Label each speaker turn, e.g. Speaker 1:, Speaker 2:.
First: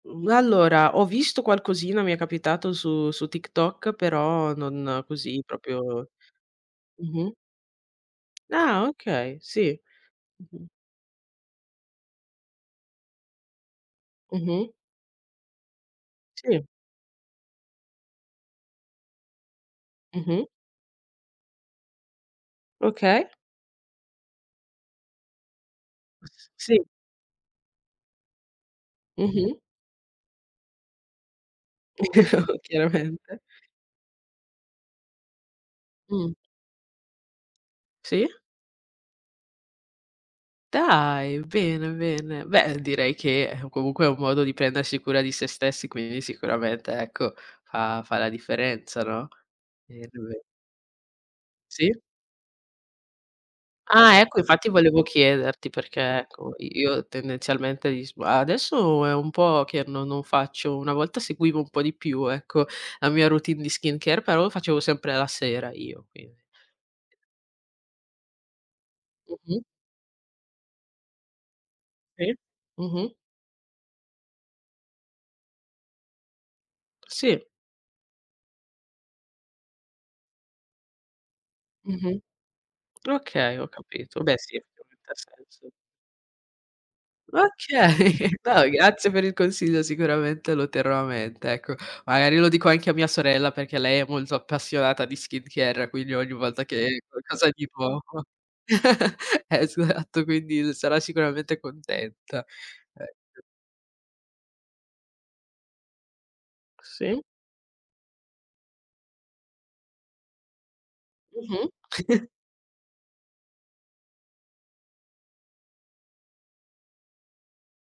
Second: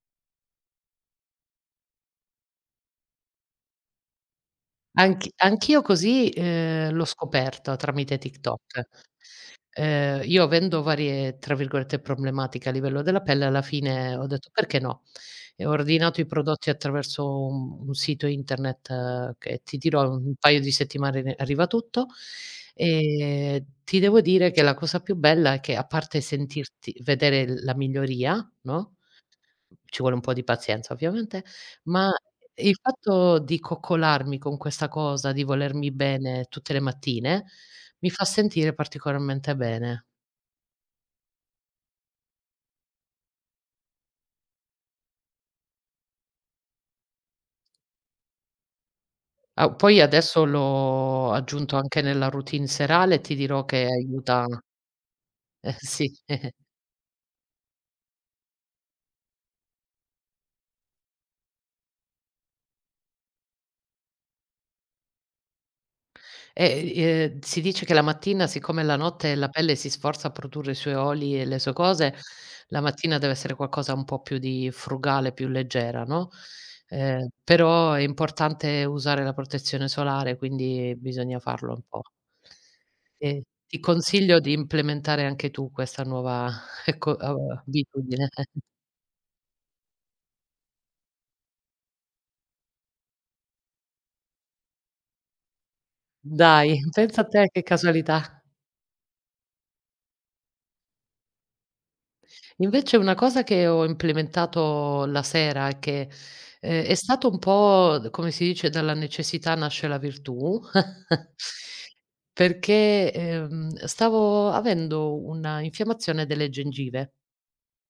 Speaker 1: Mhmm allora, ho visto qualcosina, mi è capitato su su TikTok, però non
Speaker 2: Anch
Speaker 1: così,
Speaker 2: anch'io
Speaker 1: proprio
Speaker 2: così, ehm, l'ho
Speaker 1: mh-mh
Speaker 2: scoperto tramite TikTok.
Speaker 1: Ah okay, sì.
Speaker 2: Ehm, io
Speaker 1: Mh-mh.
Speaker 2: avendo varie, tra virgolette, "problematiche" a livello della pelle alla fine ho detto:
Speaker 1: Mh-mh.
Speaker 2: "Perché no?" E ho ordinato i
Speaker 1: Sì.
Speaker 2: prodotti attraverso un un sito internet che, ti dirò, un un
Speaker 1: Mh-mh.
Speaker 2: paio di settimane re arriva tutto;
Speaker 1: Okay.
Speaker 2: ehm, ti devo dire che la cosa più bella è che, a parte
Speaker 1: Sì.
Speaker 2: sentirti vedere l la miglioria, no,
Speaker 1: Mh-mh.
Speaker 2: ci vuole un po' di pazienza ovviamente, ma il fatto
Speaker 1: Chiaramente.
Speaker 2: di coccolarmi con questa cosa, di volermi
Speaker 1: Mh.
Speaker 2: bene tutte le mattine, mi fa
Speaker 1: Sì.
Speaker 2: sentire particolarmente bene.
Speaker 1: Dai, bene, bene. Beh, direi che, comunque è un modo di prendersi cura di se stessi, quindi sicuramente ecco, fa fa la differenza, no.
Speaker 2: A u poi
Speaker 1: [unintelligible]
Speaker 2: adesso l'ho aggiunto
Speaker 1: Sì.
Speaker 2: anche nella routine serale e ti dirò che
Speaker 1: Ah ecco,
Speaker 2: aiuta
Speaker 1: infatti volevo chiederti
Speaker 2: Eh, sì.
Speaker 1: perché, ecco i io tendenzialmente [unintelligible] adesso è un po' che no non faccio, una volta seguivo un po' di più, ecco, la mia routine di skincare, però lo facevo sempre la sera io, quin
Speaker 2: Eh, i ehm, si dice che la mattina siccome la notte la
Speaker 1: Mh-mh.
Speaker 2: pelle si sforza a produrre i suoi oli e le sue cose,
Speaker 1: Sì.
Speaker 2: la
Speaker 1: Mh-mh.
Speaker 2: mattina deve essere qualcosa un po' più di frugale, più leggera, no. Ehm,
Speaker 1: Sì.
Speaker 2: però è importante usare la protezione solare quindi, bisogna farlo un po'.
Speaker 1: Mh-mh.
Speaker 2: Ehm,
Speaker 1: Okay, ho
Speaker 2: ti
Speaker 1: capito. Beh
Speaker 2: consiglio di
Speaker 1: sì, ovviamente ha
Speaker 2: implementare anche tu
Speaker 1: senso.
Speaker 2: questa nuova ecco a bitudine.
Speaker 1: Okay, no grazie per il consiglio sicuramente lo terrò a mente, ecco. Magari lo dico anche a mia sorella perché lei è molto appassionata di skincare, quindi ogni volta
Speaker 2: Dai,
Speaker 1: che
Speaker 2: pensa a te
Speaker 1: qualcosa
Speaker 2: che
Speaker 1: di
Speaker 2: casualità.
Speaker 1: poco. Esatto, quindi sarà sicuramente contenta.
Speaker 2: Invece,
Speaker 1: E
Speaker 2: una cosa che ho implementato la sera è che ehm, è
Speaker 1: Sì.
Speaker 2: stato un po', come si dice, dalla necessità nasce la virtù
Speaker 1: Mh-mh.
Speaker 2: perché, ehm, stavo avendo una infiammazione delle gengive